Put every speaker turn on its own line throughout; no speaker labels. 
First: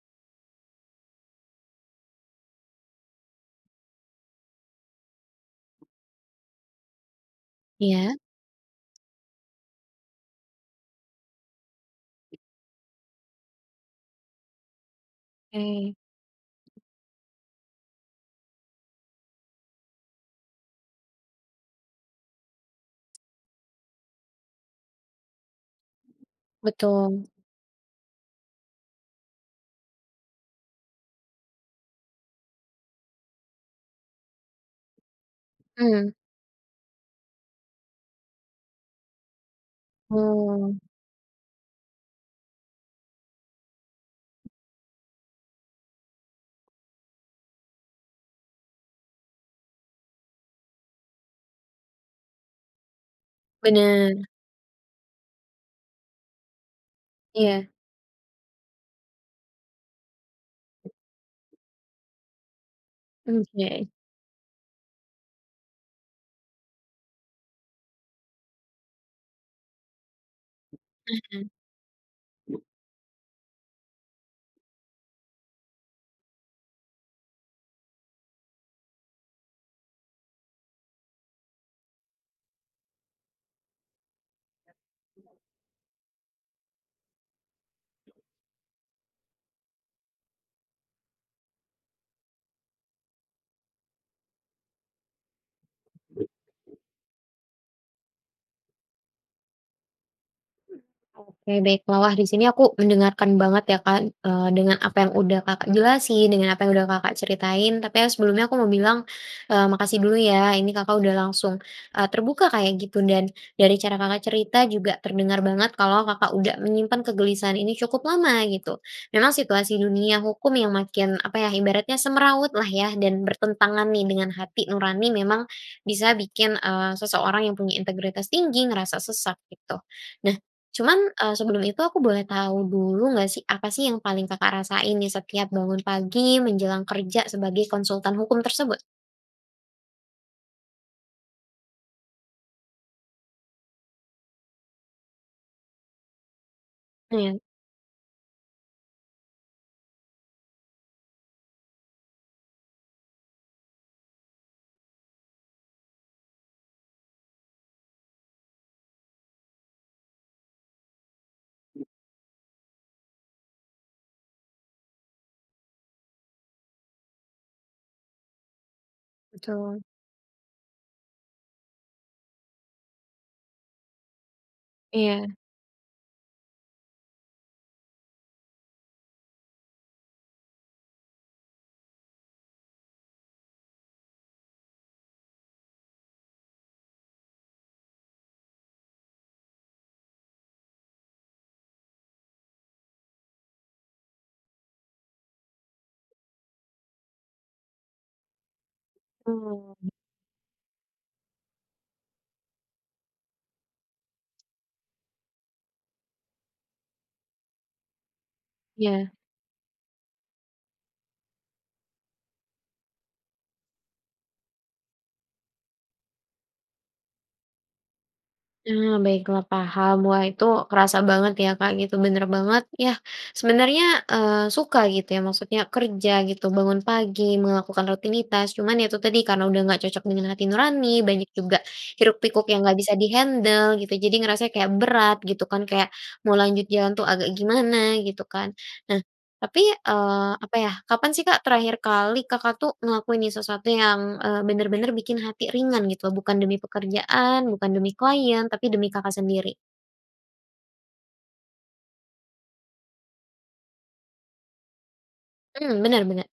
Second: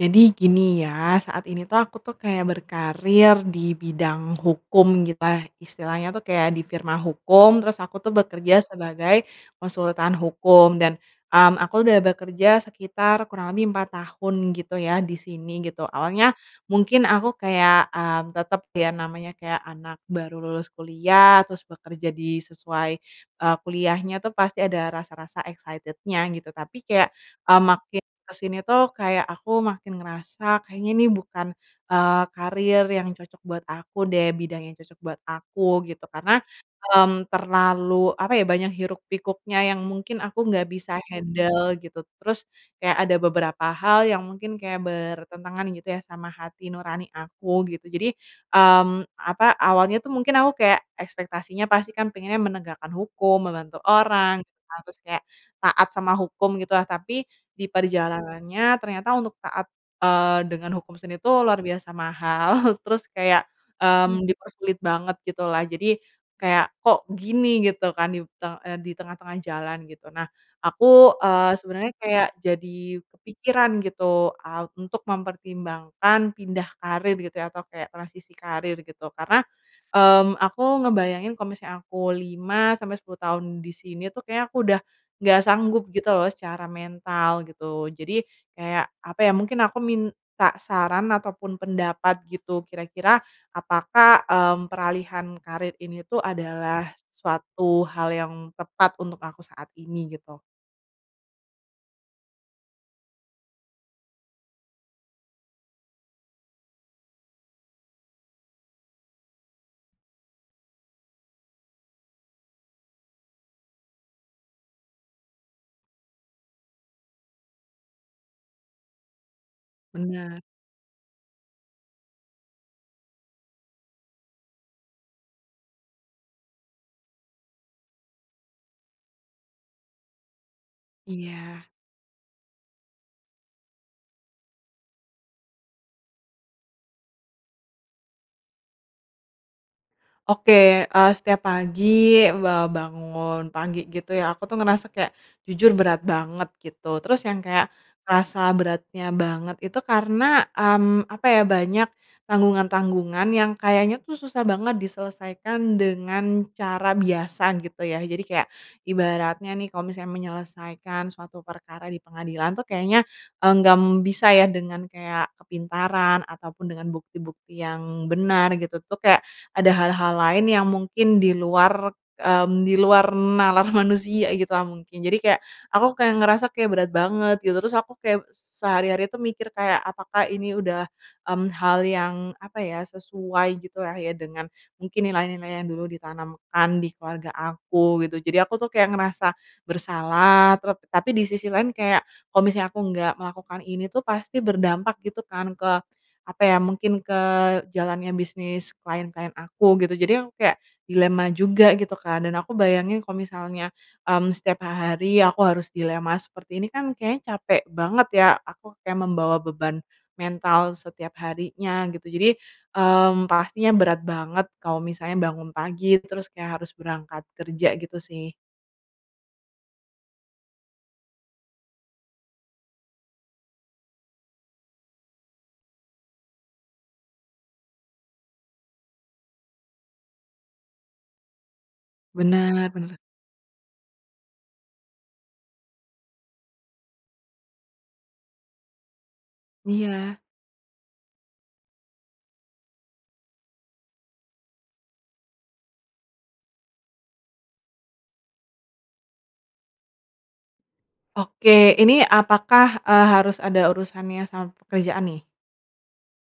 Jadi gini ya, saat ini tuh aku tuh kayak berkarier dibidang hukum gitulah istilahnya tuh kayak di firma hukum, terus aku tuh
Iya.
bekerja sebagai konsultan hukum dan, mmm, aku udah bekerja sekitar kurang lebih 4 tahun gitu ya di sini, gitu.
Oke.
Awalnya mungkin aku kayak, eee, tetap ya namanya kayak anak baru lulus kuliah terus bekerja di sesuai, eee, kuliahnya tuh pasti ada rasa-rasa excited-nya gitu. Tapi kayak,
Betul.
eee, makin kesini tuh kayak aku makin ngerasa kayaknya ini bukan, eee, karier yang cocok buat aku deh, bidang yang cocok buat aku, gitu.
Mmm.
Karena, mmm, terlalu, apa ya, banyak hiruk-pikuknya yang mungkin aku nggak
Hmm.
bisa handel gitu, terus kayak ada beberapa hal yang mungkin kayak bertentangan gitu ya sama hati nurani aku, gitu. Jadi, mmm, apa, awalnya tuh mungkin aku kayak ekspektasinya pasti kan pengennya menegakkan hukum, membantu
Bener.
orang gitu kan, terus kayak taat sama hukum, gitu lah. Tapi di
Iya.
perjalanannya ternyata untuk taat, eee, dengan hukum sini tuh luar biasa mahal, terus kayak,
Oke.
mmm, dipersulit banget gitu lah, jadi kayak kok gini gitu kan dip te eee, di tengah-tengah jalan, gitu. Nah aku, eee,
Mhm.
sebenernya kayak jadi kepikiran gitu, a untuk mempertimbangkan pindah karier gitu ya, atau kayak transisi karier gitu karena, mmm, aku ngebayangin kalo misalnya aku 5 sampai 10 tahun di sini tuh kayaknya aku udah nggak sanggup gitu loh secara mental, gitu. Jadi kayak, apa ya, mungkin aku minta saran ataupun pendapat gitu kira-kira apakah, mmm, peralihan karier ini tuh adalah suatu hal yang tepat untuk aku saat ini, gitu?
Mmm, oke, baiklah, wah, di sini aku mendengarkan banget ya Kak, eee, dengan apa yang udah Kakak jelasin, dengan apa yang udah Kakak ceritain. Tapi ya sebelumnya aku mau bilang, eee, makasih dulu ya ini Kakak udah langsung, eee, terbuka kaya gitu dan dari cara Kakak cerita juga terdengar banget kalau Kakak udah menyimpan kegelisahan ini cukup lama, gitu. Memang situasi di dunia
Bener.
hukum yang makin, apa ya, ibaratnya semrawut lah ya dan bertentangan nih dengan hati nurani memang bisa bikin, eee, seseorang yang punya integritas tinggi ngerasa sesak, gitu. Nah cuman, eee, sebelum
Iya.
itu aku boleh tahu dulu nggak sih, apa sih yang paling Kakak rasain nih setiap bangun pagi menjelang kerja sebagai konsultan hukum tersebut?
Oke, eee, setiap pagi ba bangun pagi gitu ya, aku tuh ngerasa kayak jujur berat banget gitu, terus
Iya.
yang kayak ngerasa beratnya banget itu karena, mmm, apa ya, banyak tanggungan-tanggungan yang kayaknya tuh susah banget diselesaikan dengan cara biasa, gitu ya. Jadi kayak ibaratnya nih kalau misalnya menyelesaikan suatu perkara di pengadilan tuh kayaknya enggak bisa ya dengan kayak kepintaran ataupun dengan bukti-bukti yang benar gitu tuh, kayak ada
Betul.
hal-hal lain yang mungkin di luar, mmm, di luar nalar manusia gitulah mungkin. Jadi
Iya.
kayak aku kayak ngerasa kayak berat banget gitu, terus aku kayak s sehari-hari tuh mikir kayak, apakah ini udah, mmm, hal yang, apa ya, sesuai gitu lah ya dengan mungkin nilai-nilai yang dulu ditanamkan di keluarga aku, gitu. Jadi aku tuh kayak ngerasa bersalah trap tapi di sisi lain kayak, kalau misalnya aku nggak melakukan ini tuh pasti berdampak gitu kan ke, apa ya, mungkin ke jalannya bisnis klien-klien aku,
Mmm.
gitu. Jadi aku kayak dilema juga gitu kan dan aku bayangin kalo misalnya, mmm, setiap ha hari aku harus dilema seperti ini kan kayaknya capek banget ya. Aku kayak
Iya.
membawa beban mental setiap harinya gitu jadi, mmm, pastinya berat banget kalau misalnya bangun pagi terus kayak harus berangkat kerja, gitu sih.
Ah, baiklah, paham. Wah itu kerasa banget ya Kak gitu, bener banget yah. Sebenarnya, eee, suka gitu ya maksudnya kerja gitu bangun pagi, melakukan rutinitas cuman ya itu tadi karena udah nggak cocok dengan hati nurani, banyak juga hiruk-pikuk yang
Bener
nggak bisa
bener.
dihandel gitu, jadi ngerasanya kayak berat gitu kan, kayak mau lanjut jalan tuh agak gimana gitu kan. Nah tapi,
Iya.
eee, apa yah, kapan sih Kak terakhir kali Kakak tuh ngelakuin ini sesuatu yang, eee, bener-bener bikin hati ringan gitu bukan demi pekerjaan, bukan demi klien, tapi demi Kakak sendiri?
Oke, ini apakah, eee, harus ada urusannya sama pekerjaan nih?
Mmm, bener bener.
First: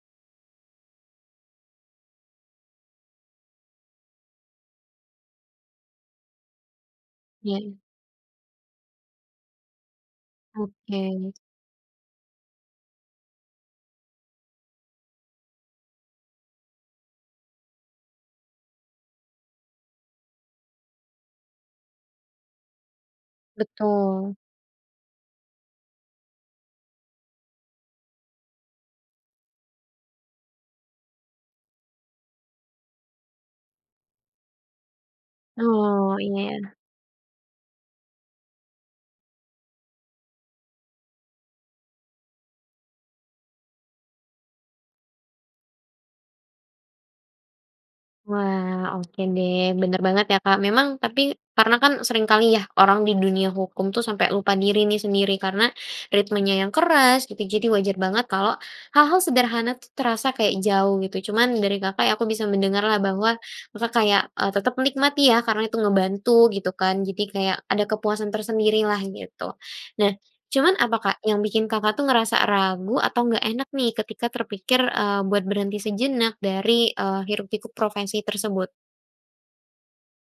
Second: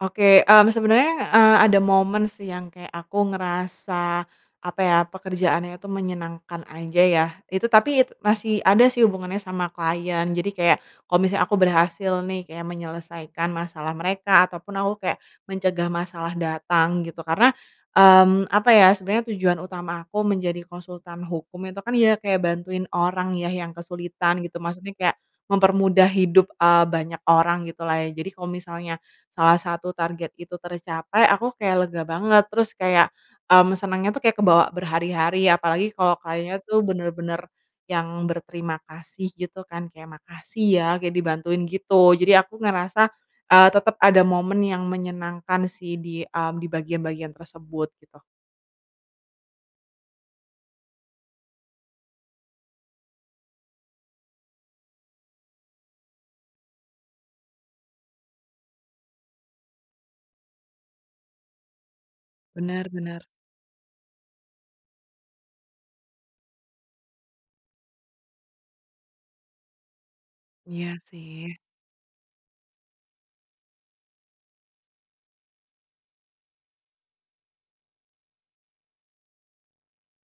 Oke, mmm, sebenernya, eee, ada momen sih yang kayak aku ngerasa, apa ya, pekerjaannya tuh menyenangkan aja ya, itu
Iya.
tapi masih ada sih hubungannya sama klien. Jadi kayak kalo
Oke.
misalnya aku berhasil nih kayak menyelesaikan masalah mereka, ataupun aku kayak mencegah masalah datang gitu karena, mmm, apa ya, sebenernya tujuan utama aku menjadi konsultan hukum itu kan ya kayak bantuin orang yah yang
Betul.
kesulitan gitu, maksudnya kayak mempermudah hidup, eee, banyak orang gitulah ya. Jadi kalo misalnya salah satu target itu tercapai, aku kayak lega banget terus kayak, mmm, senengnya tuh kayak kebawa berhari-hari apalagi
Oh,
kalo kliennya
iya.
tuh bener-bener yang berterima kasih gitu kan kayak, "Makasih ya kayak dibantuin gitu." Jadi aku ngerasa, eee, tetep ada momen yang menyenangkan sih di, mmm, di bagian-bagian tersebut, gitu.
Wah, oke deh. Bener banget ya Kak, memang tapi karena kan seringkali yah orang di dunia hukum tuh sampe lupa diri nih sendiri, karena ritmenya yang keras gitu, jadi wajar banget kalau hal-hal sederhana tuh terasa kayak jauh, gitu. Cuman dari Kakak ya aku bisa
Bener
mendengarlah
bener.
bahwa Kakak kayak, eee, tetep menikmati ya karena itu ngebantu gitu kan, jadi kayak ada kepuasan tersendiri lah, gitu. Nah cuman apa
Iya,
Kak yang
sih.
bikin Kakak tuh ngerasa ragu atau nggak enak nih ketika terpikir, eee, buat berhenti sejenak dari, eee, hiruk-pikuk profesi tersebut?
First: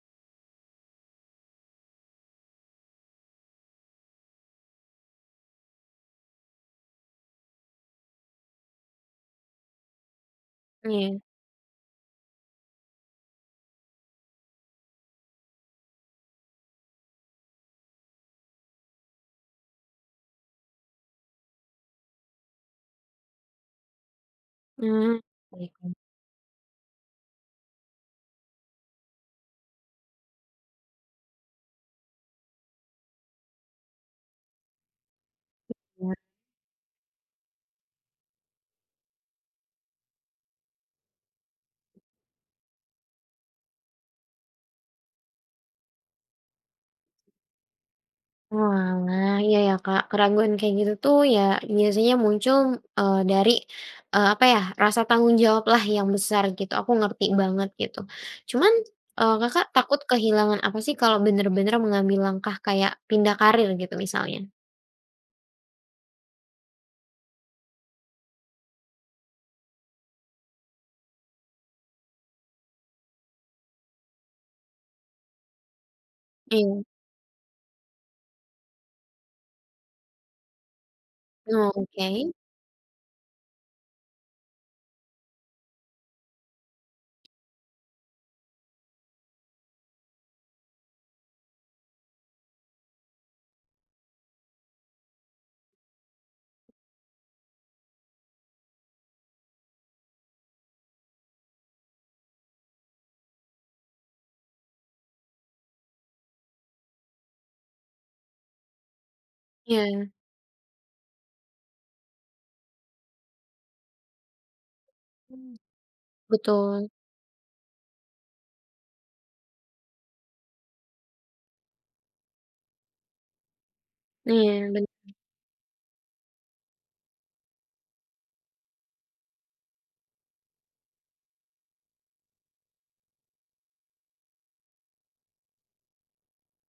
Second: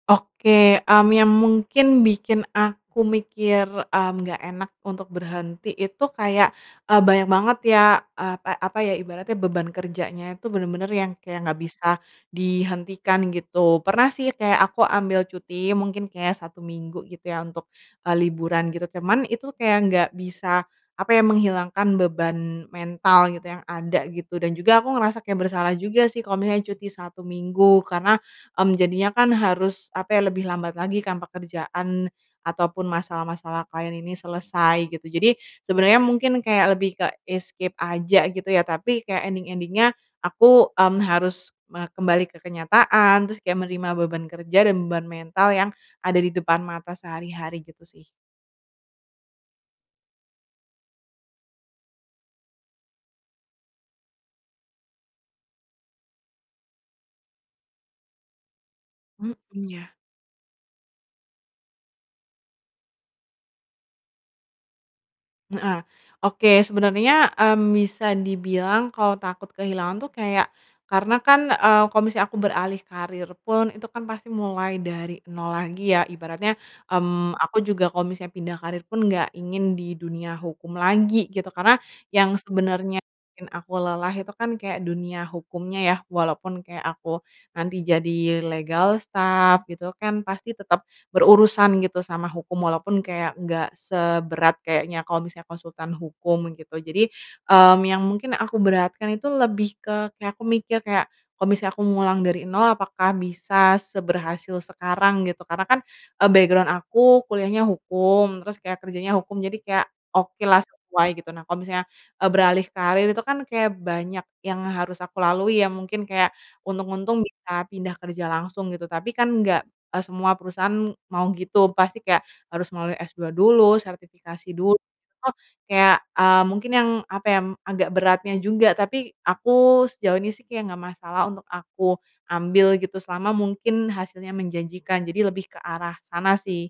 Oke, mmm, yang mungkin bikin aku mikir, mmm, nggak enak untuk berhenti itu kayak, eee, banyak banget ya, eee, pa apa ya, ibaratnya beban kerjanya tuh bener-bener yang
Oke.
kayak nggak bisa dihentikan, gitu. Pernah sih kayak aku ambil cuti mungkin kayak 1 minggu gitu ya untuk, eee, liburan, gitu. Cuman itu kayak nggak bisa, apa ya, menghilangkan beban mental gitu yang ada gitu dan juga aku
Hmm,
ngerasa kayak bersalah
baik.
juga sih kalo misalnya cuti 1 minggu karena, mmm, jadinya kan harus, apa ya, lebih lambat lagi kan pekerjaan ataupun masalah-masalah klien ini selesai, gitu. Jadi sebenernya
Iya.
mungkin kayak lebih ke escape aja gitu ya, tapi kayak ending-ending-nya aku, mmm, harus me kembali ke kenyataan, terus kayak menerima beban kerja dan beban mental yang ada di depan mata sehari-hari, gitu sih.
Oalah, iya iya Kak, keraguan kayak gitu tuh ya biasanya muncul, eee, dari, eee, apa ya, rasa tanggung jawab lah yang besar, gitu. Aku ngerti banget gitu cuman, eee,
Mhm,
Kakak
iya.
takut kehilangan apa sih kalau bener-bener mengambil langkah kayak pindah karier gitu misalnya?
Heeh, oke sebenernya, mmm, bisa dibilang kalo takut kehilangan tuh kayak karena kan, eee, kalo misalnya aku beralih karier pun itu kan pasti mulai dari nol lagi ya. Ibaratnya,
Iya.
mmm, aku juga kalo misalnya pindah karier pun nggak ingin di dunia hukum lagi, gitu.
Oh,
Karena
oke.
yang sebenernya bikin aku lelah itu kan kayak dunia hukumnya ya, walaupun kayak aku nanti jadi legal staff gitu kan, pasti tetep berurusan gitu sama hukum, walaupun kayak nggak seberat kayaknya kalo misalnya konsultan hukum, gitu. Jadi, mmm, yang mungkin aku beratkan itu lebih ke kayak, aku mikir kayak kalo misalnya aku ngulang dari nol, apakah bisa seberhasil sekarang? Gitu, karena kan, eee, background aku kuliahnya hukum, terus kayak kerjanya hukum, jadi kayak
Iya.
okelah sesuai, gitu. Nah kalo misalnya, eee, beralih karier itu kan kayak banyak yang harus aku
Mmm.
lalui ya. Mungkin kayak
Betul.
untung-untung bisa pindah kerja langsung gitu tapi kan nggak, eee, semua perusahaan mau gitu, pasti kayak harus melalui S2 dulu, sertifikasi
Iya,
dulu,
bener.
terus kayak, mmm, mungkin yang, apa ya, m agak beratnya juga, tapi aku sejauh ini sih ya nggak masalah untuk aku ambil gitu selama mungkin hasilnya menjanjikan, jadi lebih ke arah sana sih.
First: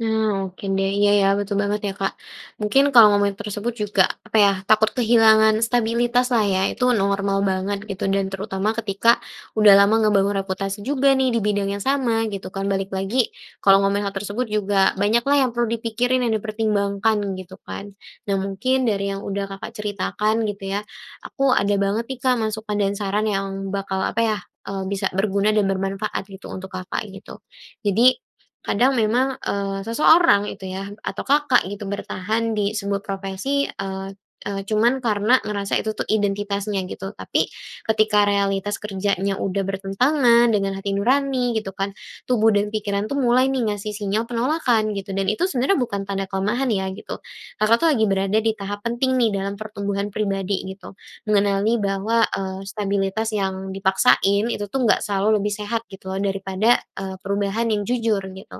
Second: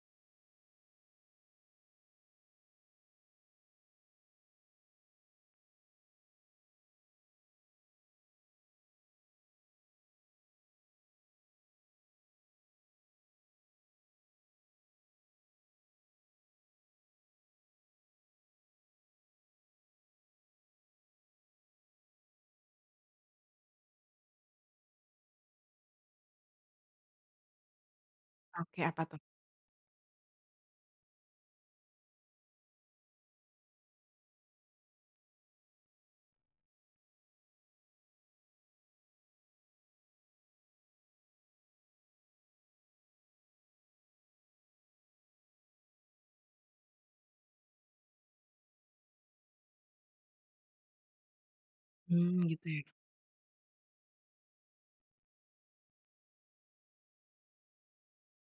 Nah oke deh, iya ya betul banget ya, Kak. Mungkin kalau ngomongin tersebut juga, apa ya, takut kehilangan stabilitaslah ya. Itu normal banget gitu dan terutama ketika udah lama ngebangun reputasi juga nih dibidang yang sama gitu kan, balik lagi kalau ngomongin hal tersebut juga banyaklah yang perlu dipikirin, yang dipertimbangkan gitu kan. Nah, mungkin dari yang udah Kakak ceritakan gitu ya, aku ada banget nih Kak masukan dan saran yang bakal, apa ya, eee, bisa berguna dan bermanfaat gitu untuk Kakak, gitu. Jadi
Oke,
kadang
apa tuh?
memang, eee, seseorang itu yah atau Kakak gitu bertahan disebuah profesi, eee eee, cuman karena ngerasa itu tuh identitasnya, gitu. Tapi ketika realitas kerjanya udah bertentangan dengan hati nurani gitu kan, tubuh dan pikiran tuh mulai nih ngasih sinyal penolakan gitu dan itu sebenarnya bukan tanda kelemahan ya gitu, Kakak tuh lagi berada di tahap penting nih dalam pertumbuhan pribadi, gitu. Mengenali bahwa,
Mmm,
eee,
gitu ya?
stabilitas yang dipaksain itu tuh enggak selalu lebih sehat gitu loh daripada, eee, perubahan yang jujur, gitu.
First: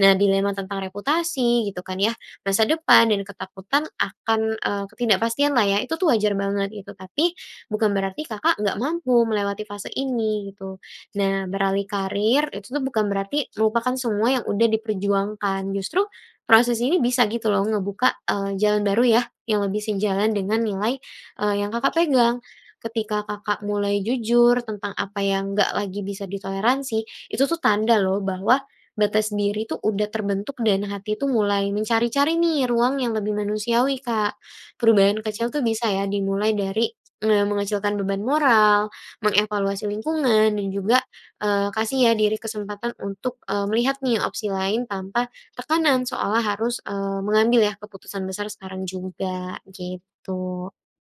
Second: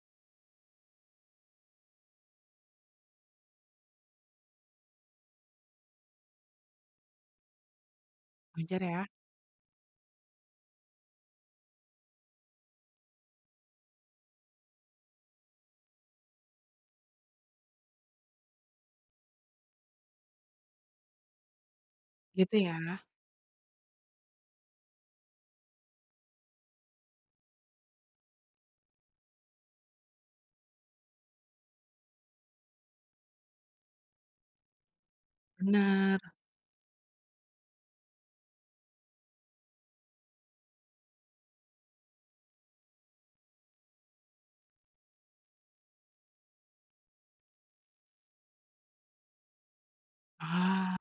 Nah, dilema tentang reputasi gitu kan ya, masa depan dan ketakutan akan, eee, ketidakpastianlah ya, itu tuh wajar banget gitu, tapi bukan berarti Kakak nggak
Wajar ya.
mampu melewati fase ini, gitu. Nah, beralih karier itu tuh bukan berarti melupakan semua yang udah diperjuangkan, justru proses ini bisa gitu loh ngebuka, eee, jalan baru yah yang lebih sejalan dengan nilai, eee, yang Kakak pegang.
Gitu ya.
Ketika, Kakak mulai jujur tentang apa yang nggak lagi bisa ditoleransi, itu tuh tanda loh bahwa batas diri tuh udah terbentuk dan hati tuh mulai mencari-cari nih ruang yang lebih manusiawi, Kak. Perubahan kecil tuh bisa ya
Bener.
dimulai dari, eee, mengecilkan beban moral, mengevaluasi lingkungan, dan juga, eee, kasih ya diri kesempatan untuk, eee, melihat nih opsi lain tanpa tekanan seolah harus, eee, mengambil ya keputusan besar sekarang juga, gitu.
Ah,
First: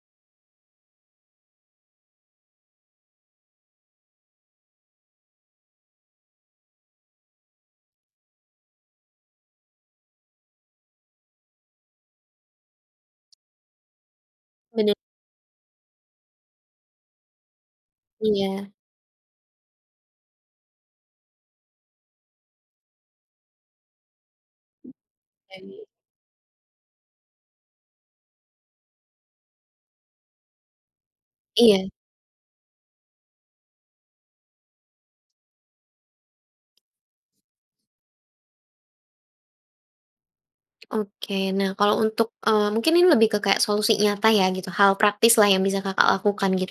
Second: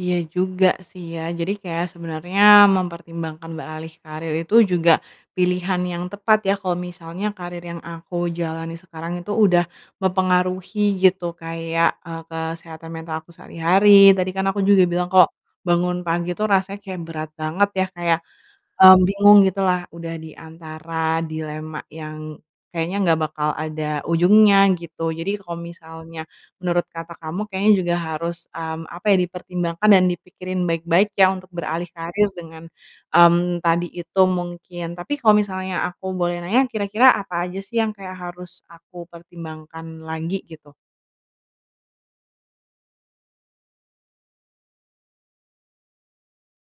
iya juga sih ya, jadi kayak sebenernya mempertimbangkan beralih karier itu juga pilihan yang tepat ya. Kalau misalnya karier yang aku jalani sekarang itu udah mempengaruhi gitu kayak, eee, kesehatan mental aku sehari-hari, tadi kan aku juga
Bener.
bilang kalo bangun pagi tuh rasanya kayak berat banget ya kayak,
Iya.
eee, bingung gitulah udah di antara dilema yang kayaknya nggak bakal ada ujungnya, gitu. Jadi kalo
Baik.
misalnya menurut kata kamu kayaknya juga harus, mmm, apa ya, dipertimbangkan dan dipikirin baik-baik ya untuk
Iya.
beralih karier dengan, mmm, tadi itu mungkin. Tapi kalo misalnya aku boleh nanya, kira-kira apa aja sih yang kayak harus aku pertimbangkan lagi gitu?
Oke, nah kalau untuk eee, mungkin ini lebih ke kayak solusi nyata ya gitu, hal praktislah yang bisa Kakak lakukan, gitu.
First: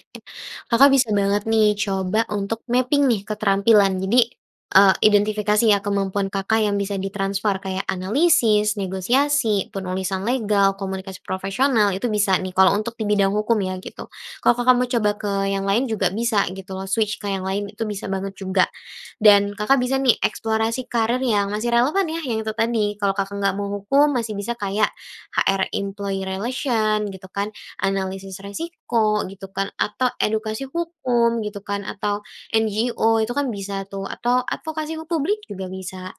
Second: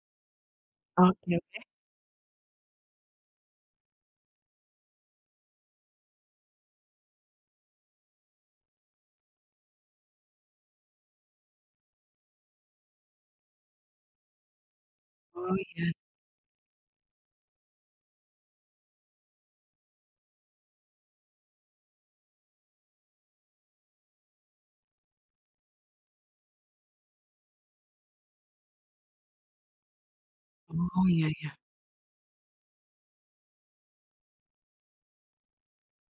Kakak bisa banget
Oke.
nih coba untuk mapping nih keterampilan jadi, eee, identifikasi ya kemampuan Kakak yang bisa ditransfer kayak analisis, negosiasi, penulisan legal, komunikasi profesional, itu bisa nih kalo untuk dibidang hukum ya, gitu. Kalo Kakak mau coba ke
Oh,
yang lain
iya.
juga bisa gitu loh, switch ke yang lain itu bisa banget juga, dan Kakak bisa nih eksplorasi karier yang masih relevan ya, yang itu tadi kalau Kakak nggak mau hukum masih bisa kayak HR Employee Relation gitu kan, analisis resiko gitu kan, atau edukasi
Oh, iya
hukum
iya.
gitu kan, atau NGO itu kan bisa tuh atau advokasi hu publik juga bisa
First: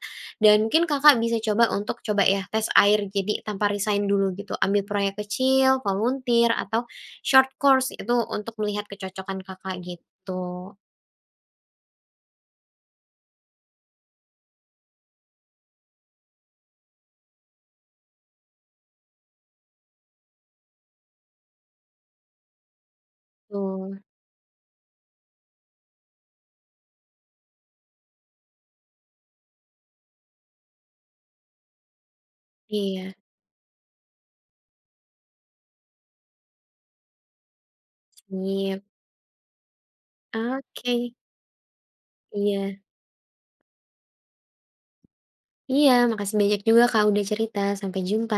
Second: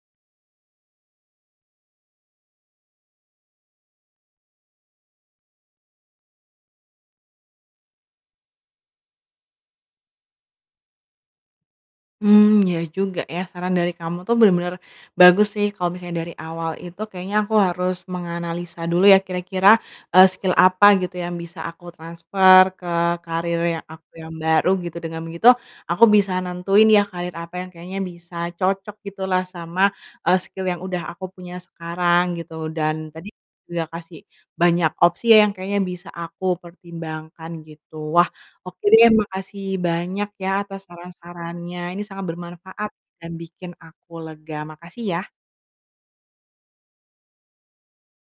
dan mungkin Kakak bisa coba untuk coba ya tes air, jadi tanpa resign dulu gitu, ambil proyek kecil, volunteer atau short course, itu untuk melihat kecocokan Kakak, gitu.
Mmm, iya juga ya. Saran dari kamu tuh bener-bener bagus sih, kalo misalnya dari awal itu kayaknya aku harus menganalisa dulu ya kira-kira, eee, skill apa gitu yang bisa aku transfer ke karier yang
Betul.
aku yang baru, gitu. Dengan begitu aku bisa nentuin ya karier apa yang kayaknya bisa cocok gitulah sama, eee, skill yang udah aku punya sekarang gitu, dan
Iya.
tadi juga kasih banyak opsi ya yang kayaknya bisa aku pertimbangkan gitu. Wah
Sip.
oke deh, makasih banyak ya atas
Oke.
saran-sarannya, ini sangat
Iya.
bermanfaat dan bikin aku lega, makasih ya.
Iya, makasih banyak juga Kak udah cerita, sampai jumpa.